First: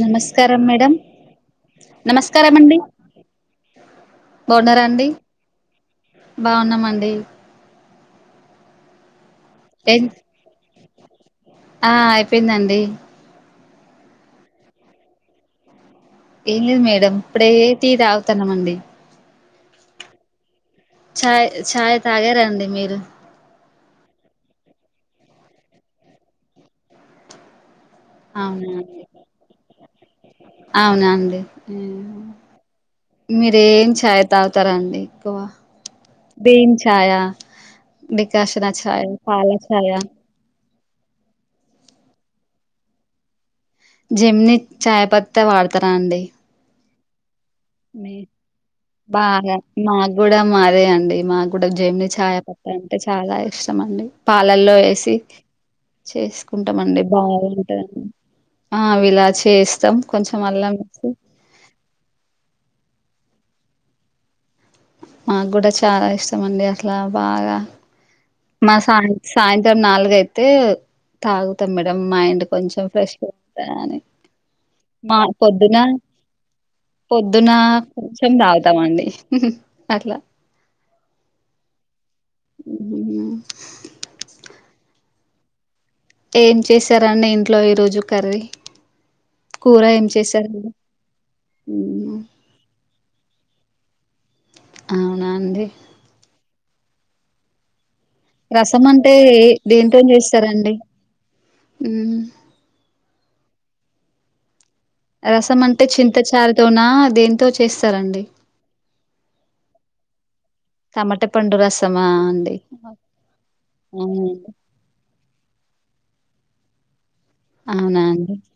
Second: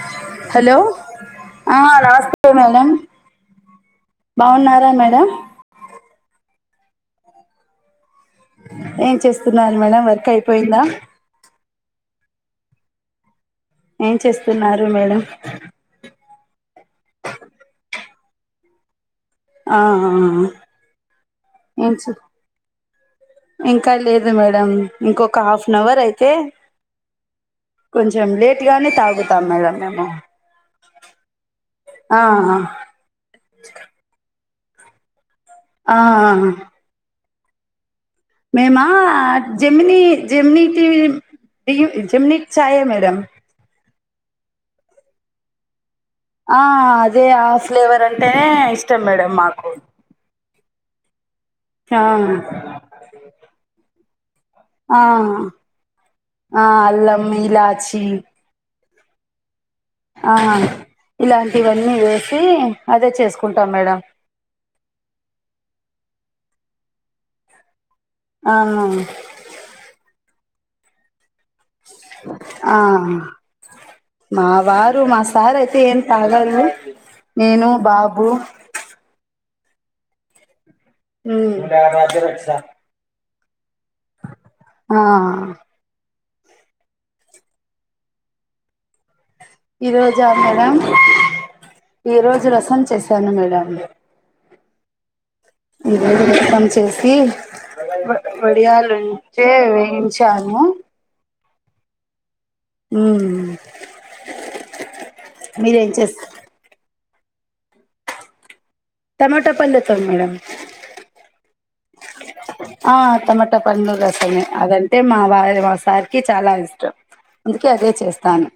నమస్కారం hello madam ఆ నమస్తే నమస్కారం అండి మేడం బాగున్నారా మేడం బాగున్నామండి ఏం చేస్తున్నారు ఏం మేడం వర్క్ అయిపోయిందా ఆ అయిపోయిందండి ఏం చేస్తున్నారు మేడం. ఏం లేదు మేడం ఇప్పుడే టీ తాగుతున్నాం అండి. ఆ ఆ ఛాయ్ ఏం ఛాయ్ చే- తాగారండి మీరు ఇంకా లేదు మేడం ఇంకొక హాఫ్ అన్ అవర్ అయితే కొంచెం అవునా లేట్గానే అండి తాగుతాం మేడం మేము అవునా అండి ఆ మీరేం ఛాయ్ తాగుతారండి ఆ, ఆ. పీన్ ఛాయా డికాషనా మేమా ఛాయ్ పాల ఛాయ జెమిని జెమిని జెమినీ చాయ మేడమ్ జెమినీ చాయ పత్త వాడత ఆ అదే ఆ ఫ్లేవర్ మీ అంటేనే ఇష్టం మేడం బాగా మాకు గూడా మాదే అండి మా ఆ జేమిని చాయపత్త అంటే చాలా ఇష్టం అండి పాలల్లో వేసి ఆ. ఆ చేసుకుంటామండి అల్లం బాగుంటంద ఇలాచి ఆ అవి ఇలా చేస్త చం కొంచెం అల్లం అన్నీ వేసి అదే చేసుకుంటాం మేడం మాగూడా చాలా ఇష్టం అండి అసలా బాగా ఆ మా సాయ సాయంత్రం నాలుగ అయితే తాగుతాం మేడం మైండ్ ఆ కొంచెం రిఫ్రెష్గా తాదా అని మా వారు మా సార్ అయితే ఎం తాగరు పొద్దున నేను బాబు కొంచెం తాగుతాము అండి అట్లా హ్మ్ [unintelligible] ఆ ఏం చేశారండి ఇంట్లో ఈరోజు కర్రీ కూర ఈ ఏం రోజా చేశారండి మేడం మ్మ్ ఈరోజు రసం చేసాను మేడం అవు ఇదే వ్రతం చేసి రసం అంటే ఏ వడియాలుంటే దెన్తోని వేయించాను చేస్తరండి ఉహు ఉమ్ రసం అంటే చింత చారుతోనా దేనితో చేస్తరండి? టమాటా పల్లెతోని మేడం సమా ఉంది. ఆ టమాటా పండ్లు రసము, అదంటే మా వారి మా సార్కి చాలా ఇష్టం. అందుకే అదే అవునా అండి చేస్తాను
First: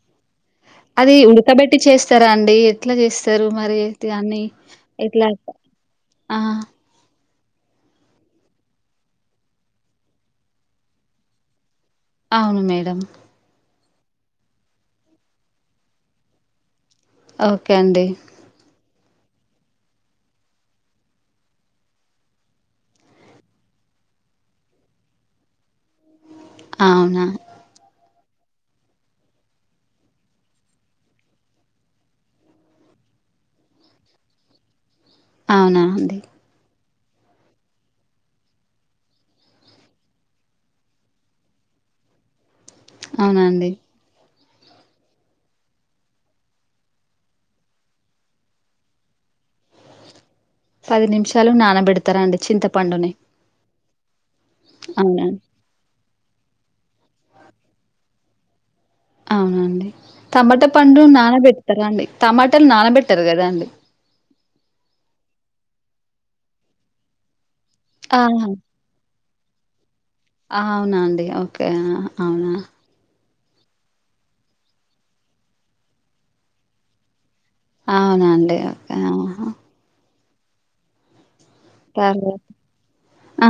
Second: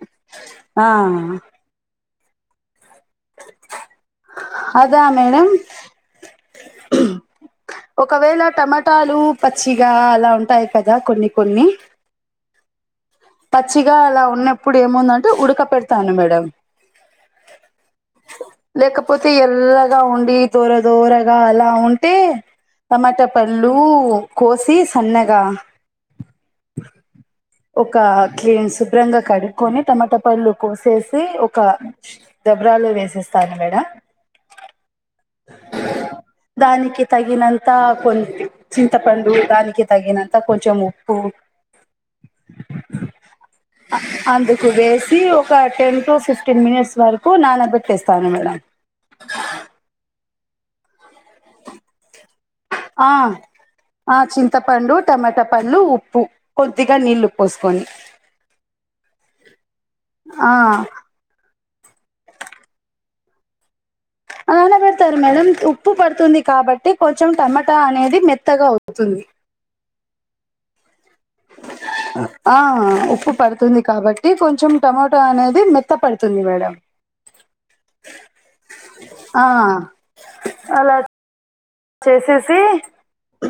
ఆ అది ఉడకబెట్టి చేస్తరా అండి? ఎట్లా చేస్తరు మరి దాన్ని అదా ఎట్లా మేడం అంట ఆ ఒకవేళ టమాటాలు పచ్చిగా అలా ఉంటాయి కదా కొన్ని కొన్ని అవును మేడం పచ్చిగా అలా ఉన్నప్పుడు ఏముందంటే ఉడక పెడతాను మేడం. ఓకే అండి. లేకపోతే ఎర్రగా ఉండి, దోర దోరగా అలా ఉంటే టమాట పళ్ళు కోసి సన్నగా అవునా ఒక క్లీన్ శుభ్రంగా కడుక్కొని టమాటా పళ్ళు కోసేసి ఒక డబ్ర లో వేసిస్తాను మేడం అవునా అండి దానికి తగినంతా కొం చింతపండు దానికి తగినంత కొంచెం ఉప్పు అవునండి కు వేసి ఒక టెన్ టు ఫిఫ్టీన్ మినిట్స్ వరకు నాన పెట్టేస్తాం మేడం [unintelligible] పది నిమిషాలు నానబెడతారండి చింతపండుని ఆ ఆ చింతపండు, అవునా టమాటా పళ్ళు, ఉప్పు, కొద్దిగా నీళ్ళు పోసుకొని అవునండి ఆ టమాట పండు నానబెట్ త రండి టమాటాలు నానబెట్టరు కదా అండి ఆ నాన పెడతారు మేడం ఉప్పు పడుతుంది కాబట్టి కొంచెం టమాట్ ట అనేది ఆహా! మెత్తగా అవుతుంది అవునా అండి. ఓకే అవునా ఆ ఉప్పు పడుతుంది కాబట్టి కొంచెం టమాటా అనేది మెత్త పడుతుంది మేడం. అవునా అండి ఓకే ఆహ ఆ అలా తర్వాత చేసేసి ఆ!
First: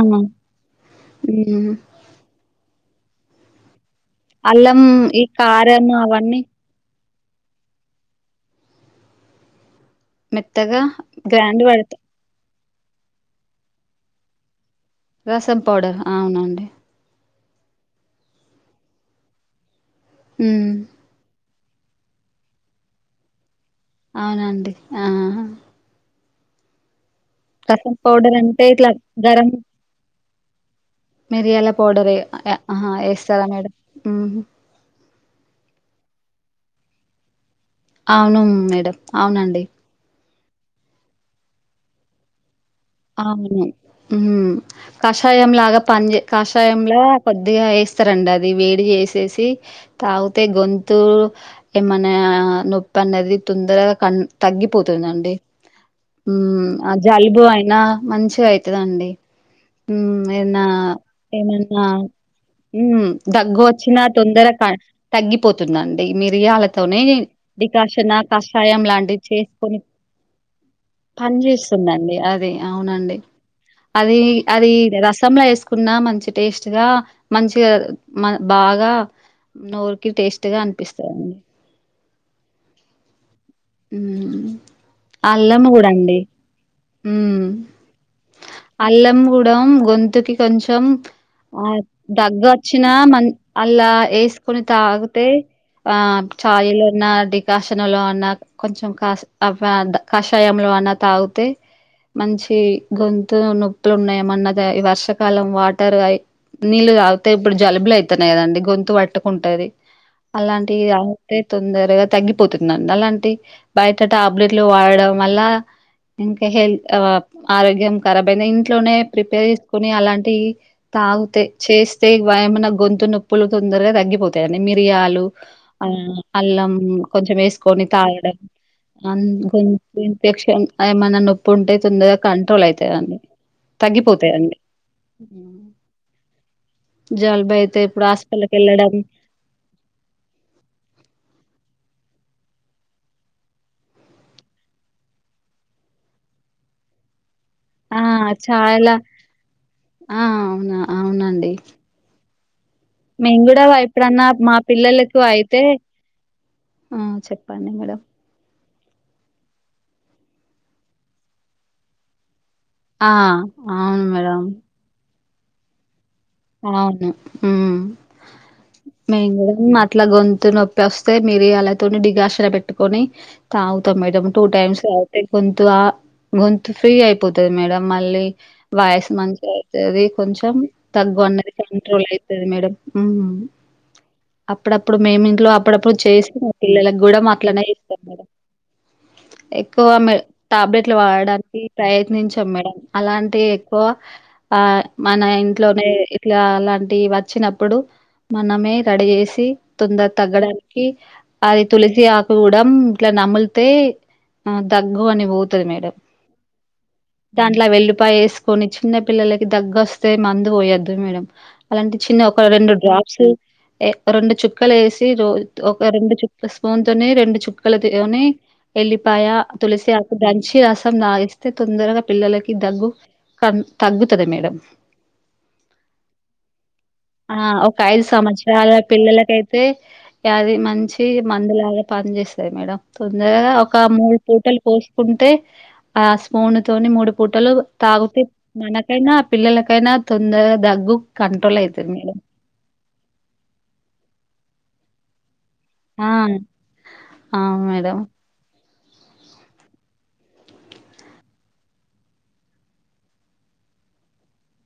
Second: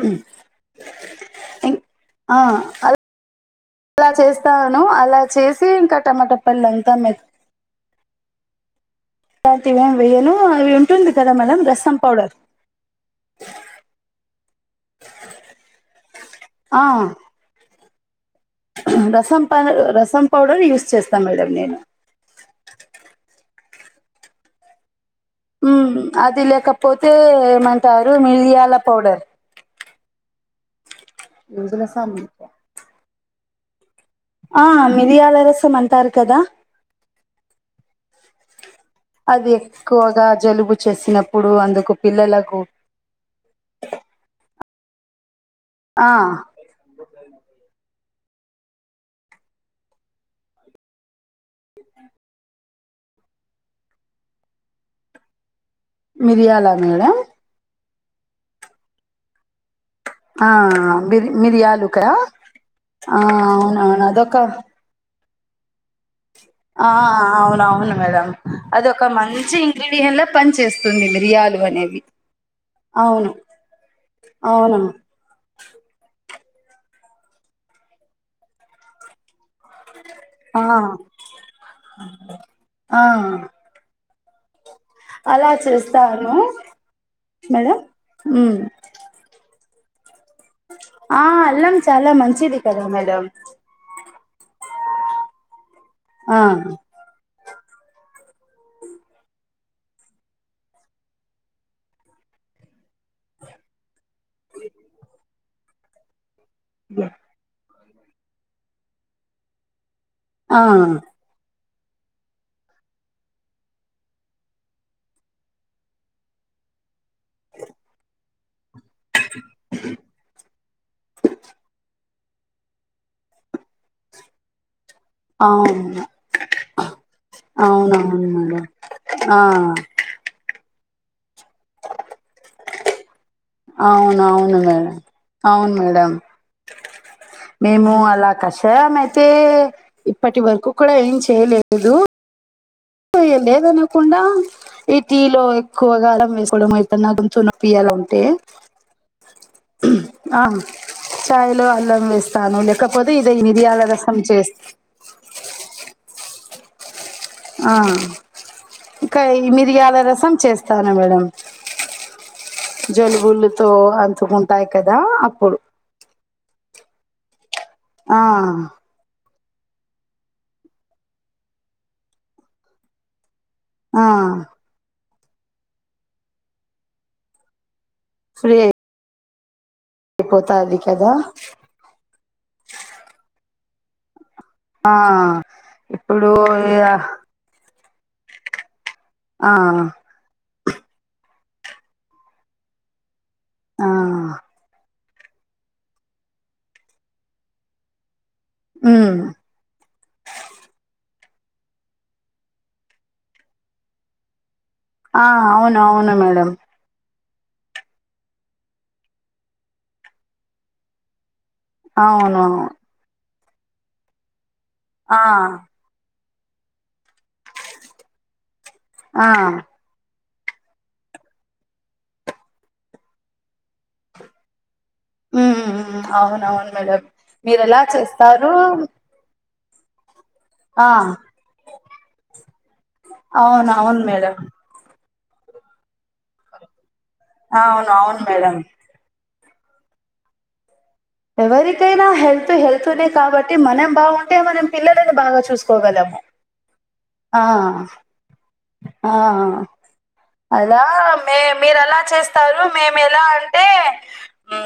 హ్మ్. ఇం అల్ అలా అల్లం, చేస్తాను అలా ఈ చేసి కారం ఇంకా అవన్నీ టమాటా పల్లంత మెత్ ప్రతిమ వేయను అవి మెత్తగా ఉంటుంది కదా మేడం గ్రైండ్ పడతా రసం పౌడర్ రసం పౌడర్ ఆవునండి ఆ రసం ప రసం పౌడర్ హ్మ్. యూస్ చేస్తా మేడం నేను అవునా అండి ఆహాహా ఉమ్ అది లేకపోతే ఏమంటారు, పౌడర్ అంటే మిలియాల ఇట్లా పౌడర్. గరం మిరియాల పౌడర్ ఏ అహా ఏస్తారా మేడం? హుహు. ఆ మిరియాల రసం అంటారు కదా అవును మేడం అది అవునండి. ఎక్కువగా జలుబు చేసినప్పుడు అందుకు పిల్లలకు అవును ఉం కష కషాయం లాగా పని ఆ చే కషాయంలో కొద్దిగా వే స్తారండి అది వేడి చేసేసి తాగితే గొంతు ఏమన్నా నొ ది తొందరగా క తగ్గిపోతుందండి ఉం మిరియాల ఆ మేడం జలుబు అయి న మంచిగా అయితదండి ఆ ఏన్న బిర్ ఏమన్నా మిరియాలు కదా ఉం ఆ దగ్గు వచ్చినా అవునవును అదొక తొందర తగ్గిపోతుందండి మీరు ఆ మిరియాలతోనే అవునవును డికాషన మేడం కషాయం అదొక లాంటివి మంచి చేసుకొని ఇంగ్రీడియంట్ లా పని చేస్తుంది మిరియాలు అనేవి పనిచేస్తుందండి అది అవునండి అవును అది అది అవును రసంలో వేసుకున్నా మ మంచి టేస్ట్ గా మంచిగా మ బాగా నోరికి టేస్ట్ గా ఆ అనిపిస్తధండి ఆ ఉం అలా అల్లమ్ కూడా అండి చేస్తాను ఉం మేడం మ్మ్ అల్లం కూడా గొంతుకి కొంచెం ఆ అల్లం చాలా దగ్గ మంచిది కదా వచ్చినా మ మేడం అళ్లా వేసుకొని తాగితే ఆ ఛాయలో అన్న డికాషనలో అన్నా కొంచెం కా కషాయంలో అన్నా తాగితే మంచి గొంతు నొప్పులు ఉన్నా ఏమన్న ద ఈ వర్షాకాలం వాటర్ అ నీళ్ళు తాగితే ఇప్పుడు జలుబులు అయితున్నాయి కదండి గొంతు పట్టుకుంటది ఆ అలాంటివి రాతే తొందరగా తగ్గిపోతుందండి అలాంటి బయట టాబ్లెట్లు వాడడం వల్ల ఇంకా హెల్త్ ఆ ఆరోగ్యం కరాబ్ ఇంట్లోనే ప్రిపేర్ చేసుకుని అలాంటివి తాగుతే చేసి ఏమన్న గొంతు నొప్పులు తొందరగా తగ్గిపోతాయండి మీరు మిరియాలు అవును అల్లం కొంచెం వేసుకొని అవునవును తాగడం మేడం అ ఆ గు [unintelligible] ఇన్ఫెక్షన్ ఏమన్నా నొప్పు ఉంటే తొందరగా కంట్రోల్ అవుతద అండి అవును అవును మేడం హ్మ్. అవును మేడం జలుబు అయితే మేము ఇప్పుడు అలా హాస్పిటల్కి వెళ్ళడం కషాయం అయితే ఇప్పటి వరకు కూడా ఏం చేయలేదు లేదు లేదనకుండా ఇ టీ లో ఎక్కువగా వేసుకోవడం అయితు [unintelligible] నా కొంచు పియాల [unintelligible] ఆ ఉంటే చాలా ఆ అవునా అవునండి చాయలో అల్లం వేస్త మేము కూడా ఎప్పుడన్నా మా చేస్త పిల్లలకు అయితే ఆ చెప్పండి మేడం ఇంక ఈ మీరియాల రసం చేస్తాను మేడం ఆ! జలుబులుతో అవును మేడం. అంతుకుంటాయి కదా అప్పుడు అవును ఉం ఆ మేం కుడా ఉం అట్లా గొంతు నొప్పి వస్తే మిరియాలతోని డికాషన్ పెట్టుకొని తాగుతాం ఆ మేడమ్ టూ టైమ్స్ తాగితే గొంతు ఆ గొంతు ఫ్రీ అయిపోతది మేడం మళ్ళీ ఫ్రీ వాయిస్ మంచిగ అయితది కొంచెం అయిపోతాది కదా దగ్గు అన్నది కంట్రోల్ అయితది మేడం ఉం ఆ అప్పుడప్పుడు మేమ్ ఇంట్లో అప్పుడప్పుడు ఇప్పుడు చేసి మా ఆ పిల్లలకి కూడా మా అట్లనే ఇస్తాం మేడం ఆ ఎక్కువ మ టాబ్లెట్లు వాడడానికి ప్రయత్నింఛం మేడం అలాంటి అంటే ఎక్కువ ఆ మన ఇంట్లోనే ఇట్లా అలాంటి వచ్చినప్పుడు మనమే రెడీ హ్మ్ చేసి తొందర తగ్గడానికి అది తులసి ఆకు కూడా ఇట్లా నమిలితే ఆ దగ్గు ఆ అని పోతది అవును మేడం అవును మేడం దాంట్లో వెళ్లిపాయ వేసుకొని చిన్న పిల్లలకి దగ్గు వస్తే మందు పోయొద్దు మేడం అలాంటి చిన్న ఒక అవును రెండు డ్రాప్స్ రెండు చుక్కలు వేసి ఆ రో ఒక రెండు చు స్పూన్ తోని రెండు చుక్కలతోని వెల్లిపాయ ఆ తులసి ఆకు దంచి రసం తాగిస్తే తొందరగా పిల్లలకి దగ్గు క తగ్గుతాది మేడం హ్మ్ హ్మ్ హ్మ్. అవునవును మేడం ఆ మీరు ఒక ఎలా ఐదు చేస్తారు సంవత్సరాల పిల్లలకైతే తే అది ఆ మంచి మందు లాగా పని చేస్తాది మేడం తొందరగా అవును ఒక అవును మూడు మేడం పూటలు పోసి కుంటే ఆ స్పూన్ తోని మూడు పూటలు అవును తాగుతే అవును మేడం మనకైనా పిల్లలకైనా తొందరగా దగ్గు కంట్రోల్ అయితది ఎవరికైనా మేడం హెల్త్ హెల్త్నే కాబట్టి మనం బాగుంటే మనం పిల్లలని బాగా చూసు కొగలము ఆ మేడం ఆ అలా మే మీరు ఎలా చేస్తారు మేము ఎలా అంటే ఆ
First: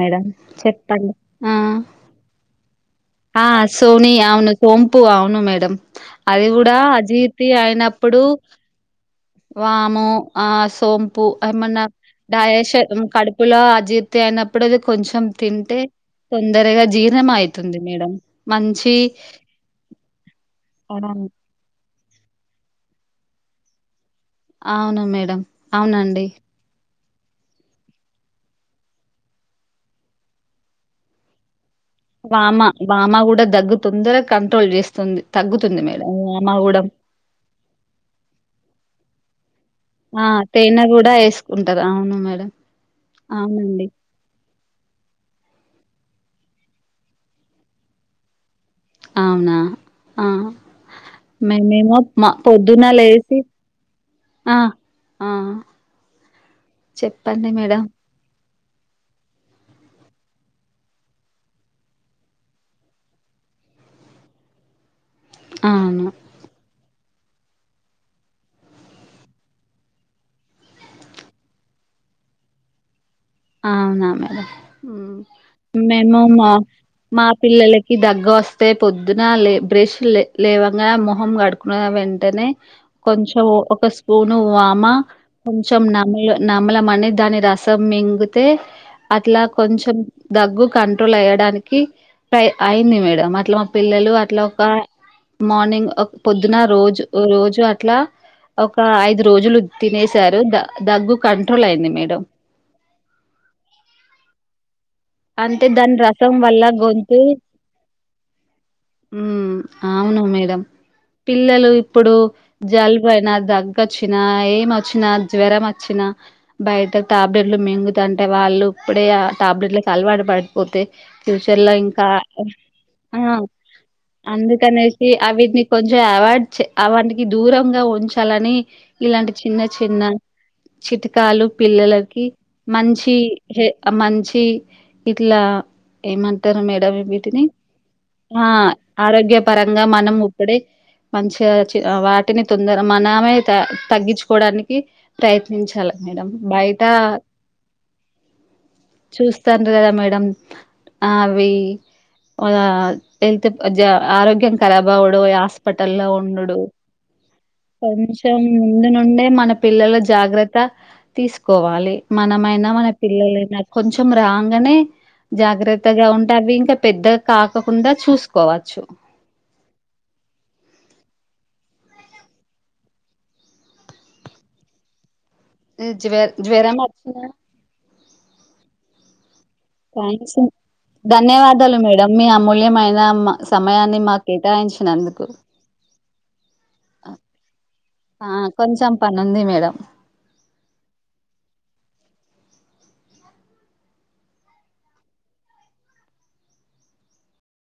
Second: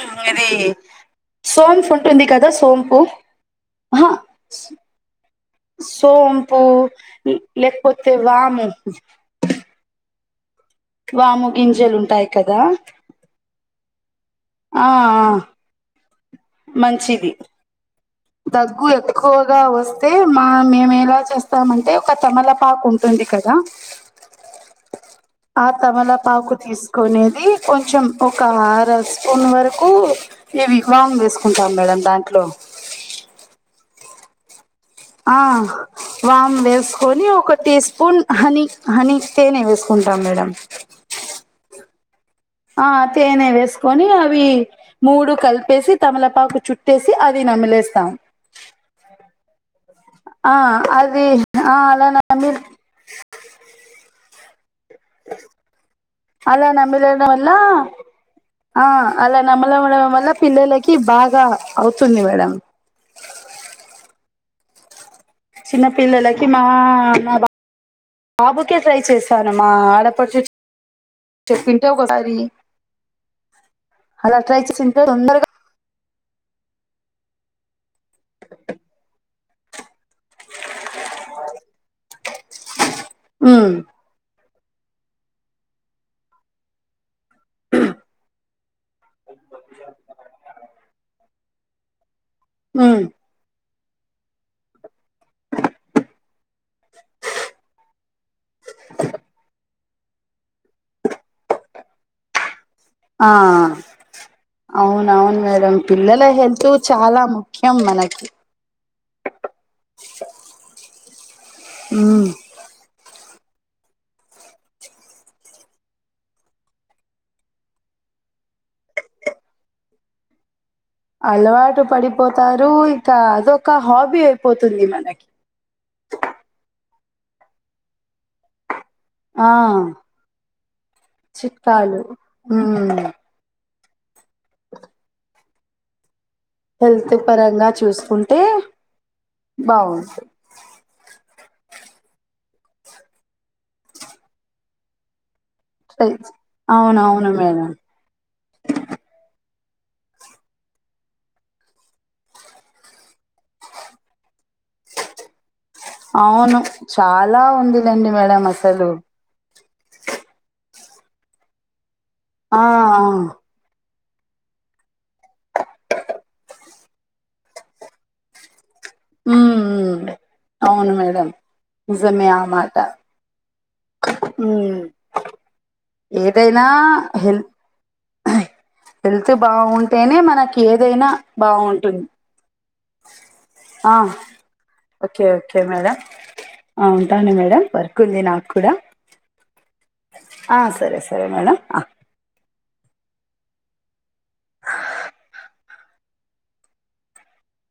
మేడం అది చెప్పండి ఆ సోంపు ఉంటుంది కదా సోంపు ఆ సోని ఆహా అవును సోంపూ అవును అది సోంపు కూడా అజీర్తీ లేకపోతే అయినప్పుడు వాము వాము ఆ సోంపు వాము ఏమన్నా గింజలు ఉంటాయి కదా డయాష్ కడుపులో అజి తీ అయినప్పుడు అది ఆ కొంచెం తింటే తొందరగా జీర్ణం మంచిది అయితుంది మేడం దగ్గు మంచి ఎక్కువగా వస్తే మా మేము అవును ఎలా చేస్తాము అంటే ఒక తమలపాకు ఉంటుంది కదా అవును మేడం ఆ తమలా అవునండి పాకు తీసు కొనేది కొంచెం ఒక అరస్పూన్ వరకు ఇ వాము వేసుకుంటాం ఉండడం దాంట్లో వామా కూడా దగ్గు తొందరగా కంట్రోల్ చేస్ ఆ వామ్ వేసుకని ఒక టీ స్పూన్ హనీ హనీ తేనె వేసు ఆ తేనె కూడా వేసుకుంటారు అవును మే ఆ తేనె వేసుకొని అవి మూడు కల్ కలిపేసి తమల పాకు చుట్టేసి అది నమిలేేస్తాం అవునా ఆ అది మీము ఆ ఏమో అలా మా నమి పొద్దున్న లేసి ఆ ఆ అలా నమిలే వాళ్ళ చెప్పండి మేడం ఆ అలా నమలడం వల్ల పిల్లలకి బాగా అవుతుంది మేడం చిన్న అవును పిల్లలకి మా మా బాబుకే ట్రై చేశాను మా ఆడపడుచు చెప్పింటే ఒకసారి అవునా అలా మేడం ట్రై చేసింటే తొందరగా మేము మా మా పిల్లలకి దగ్గు వస్తే పొద్దున లే బ్రెష్ లేవంగానే మొహం కడుకున్న వెంటనే కొంచెం ఉమ్ ఒక స్పూన్ వామ కొంచెం నామలమని దాని రసం మింగితే అట్లా కొంచెం దగ్గు కంట్రోల్ అయ్యడానికి టై అయింది ఉమ్ మేడం అట్లా పిల్లలు అట్లా ఒక మార్నింగ్ ఒక పొద్దున రోజు రోజు అట్లా ఒక ఐదు రోజులు తినేసారు ద దగ్గు కంట్రోల్ అయింది మేడం ఆ అవున అవును అంటే మేడం దాని పిల్లల రసం వల్ల హెల్త్ చాలా ముఖ్యం మనకి ఉ అవును మేడం పిల్లలు ఇప్పుడు ఉమ్ జలుబు అయిన దగ్గు గ్గ వచ్చిన ఏమి వచ్చినా జ్వరం వచ్చినా బయట టాబ్లెట్లు మింగుతంటే వాళ్ళు ఇప్పుడే ఆ టాబ్లెట్ల అలవాటు పడు పోతే ఫ్యూచర్ లో అలవాటు ఇంకా పడిపోతారు. ఇక ఆ అదొక హాబీ అయిపోతుంది అందుకనేసి మనకి. అవి కొంచెం అవాయిడ్ వాటికి దూరంగా ఉంచు చాలని ఇలాంటి ఆ! చిన్న చిన్న చిట్కాలు చిట్కాలు. పిల్లలకి హ్మ్. మంచి హే మంచి ఇట్లా ఏమంట టారు మేడం హెల్త్ వీటిని పరంగా చూసుకుంటే ఆ ఆరోగ్య పరంగా మనం బావుంటుంది. ఇప్పుడే మంచి వాటిని తొందర మనమే తగ్గించుకోవడానికి ప్రయత్ పించలే మేడం రైట్. బయట అవునవును మేడం. చూ తండ్రు కదా మేడం అవి ఆ హెల్త్ జ ఆరోగ్యం కరబవుడు హాస్పిటలలో ఉండుడు అవును. చాలా ఉందిలెండి కొంచెం మేడం ముందు అసలు. నుండే మన పిల్లల జాగ్రత్త తీసుకోవాలి ఆ! మనమైన మన ఆ! పిల్లలైనా కొంచెం రాంగానే జాగ్రత్తగా ఉంట అవి ఇంకా పెద్దగా కాకోకుండా చూసుకోవచ్చు ఉ అవును మేడం నిజమే ఆ మాట ఉ జ్వ ఏదైనా జ్వరం వచ్చినా హెల్త్ హేల్ త్ బాగుంటేనే థ్యాంక్స్ మనకి ఏదైనా ధన్యవాదాలు బాగుంటుంది మేడం మీ అమూల్యమైన మ- ఆ సమయాన్ని మాకు కేటాయించినందుకు ఓకే ఓకే మేడం ఆ ఉంటాను మేడం వర్క్ ఉంది ఆ నాకు కూడా కొంచెం పనుంది మేడం ఆ సరే సరే మేడం ఆ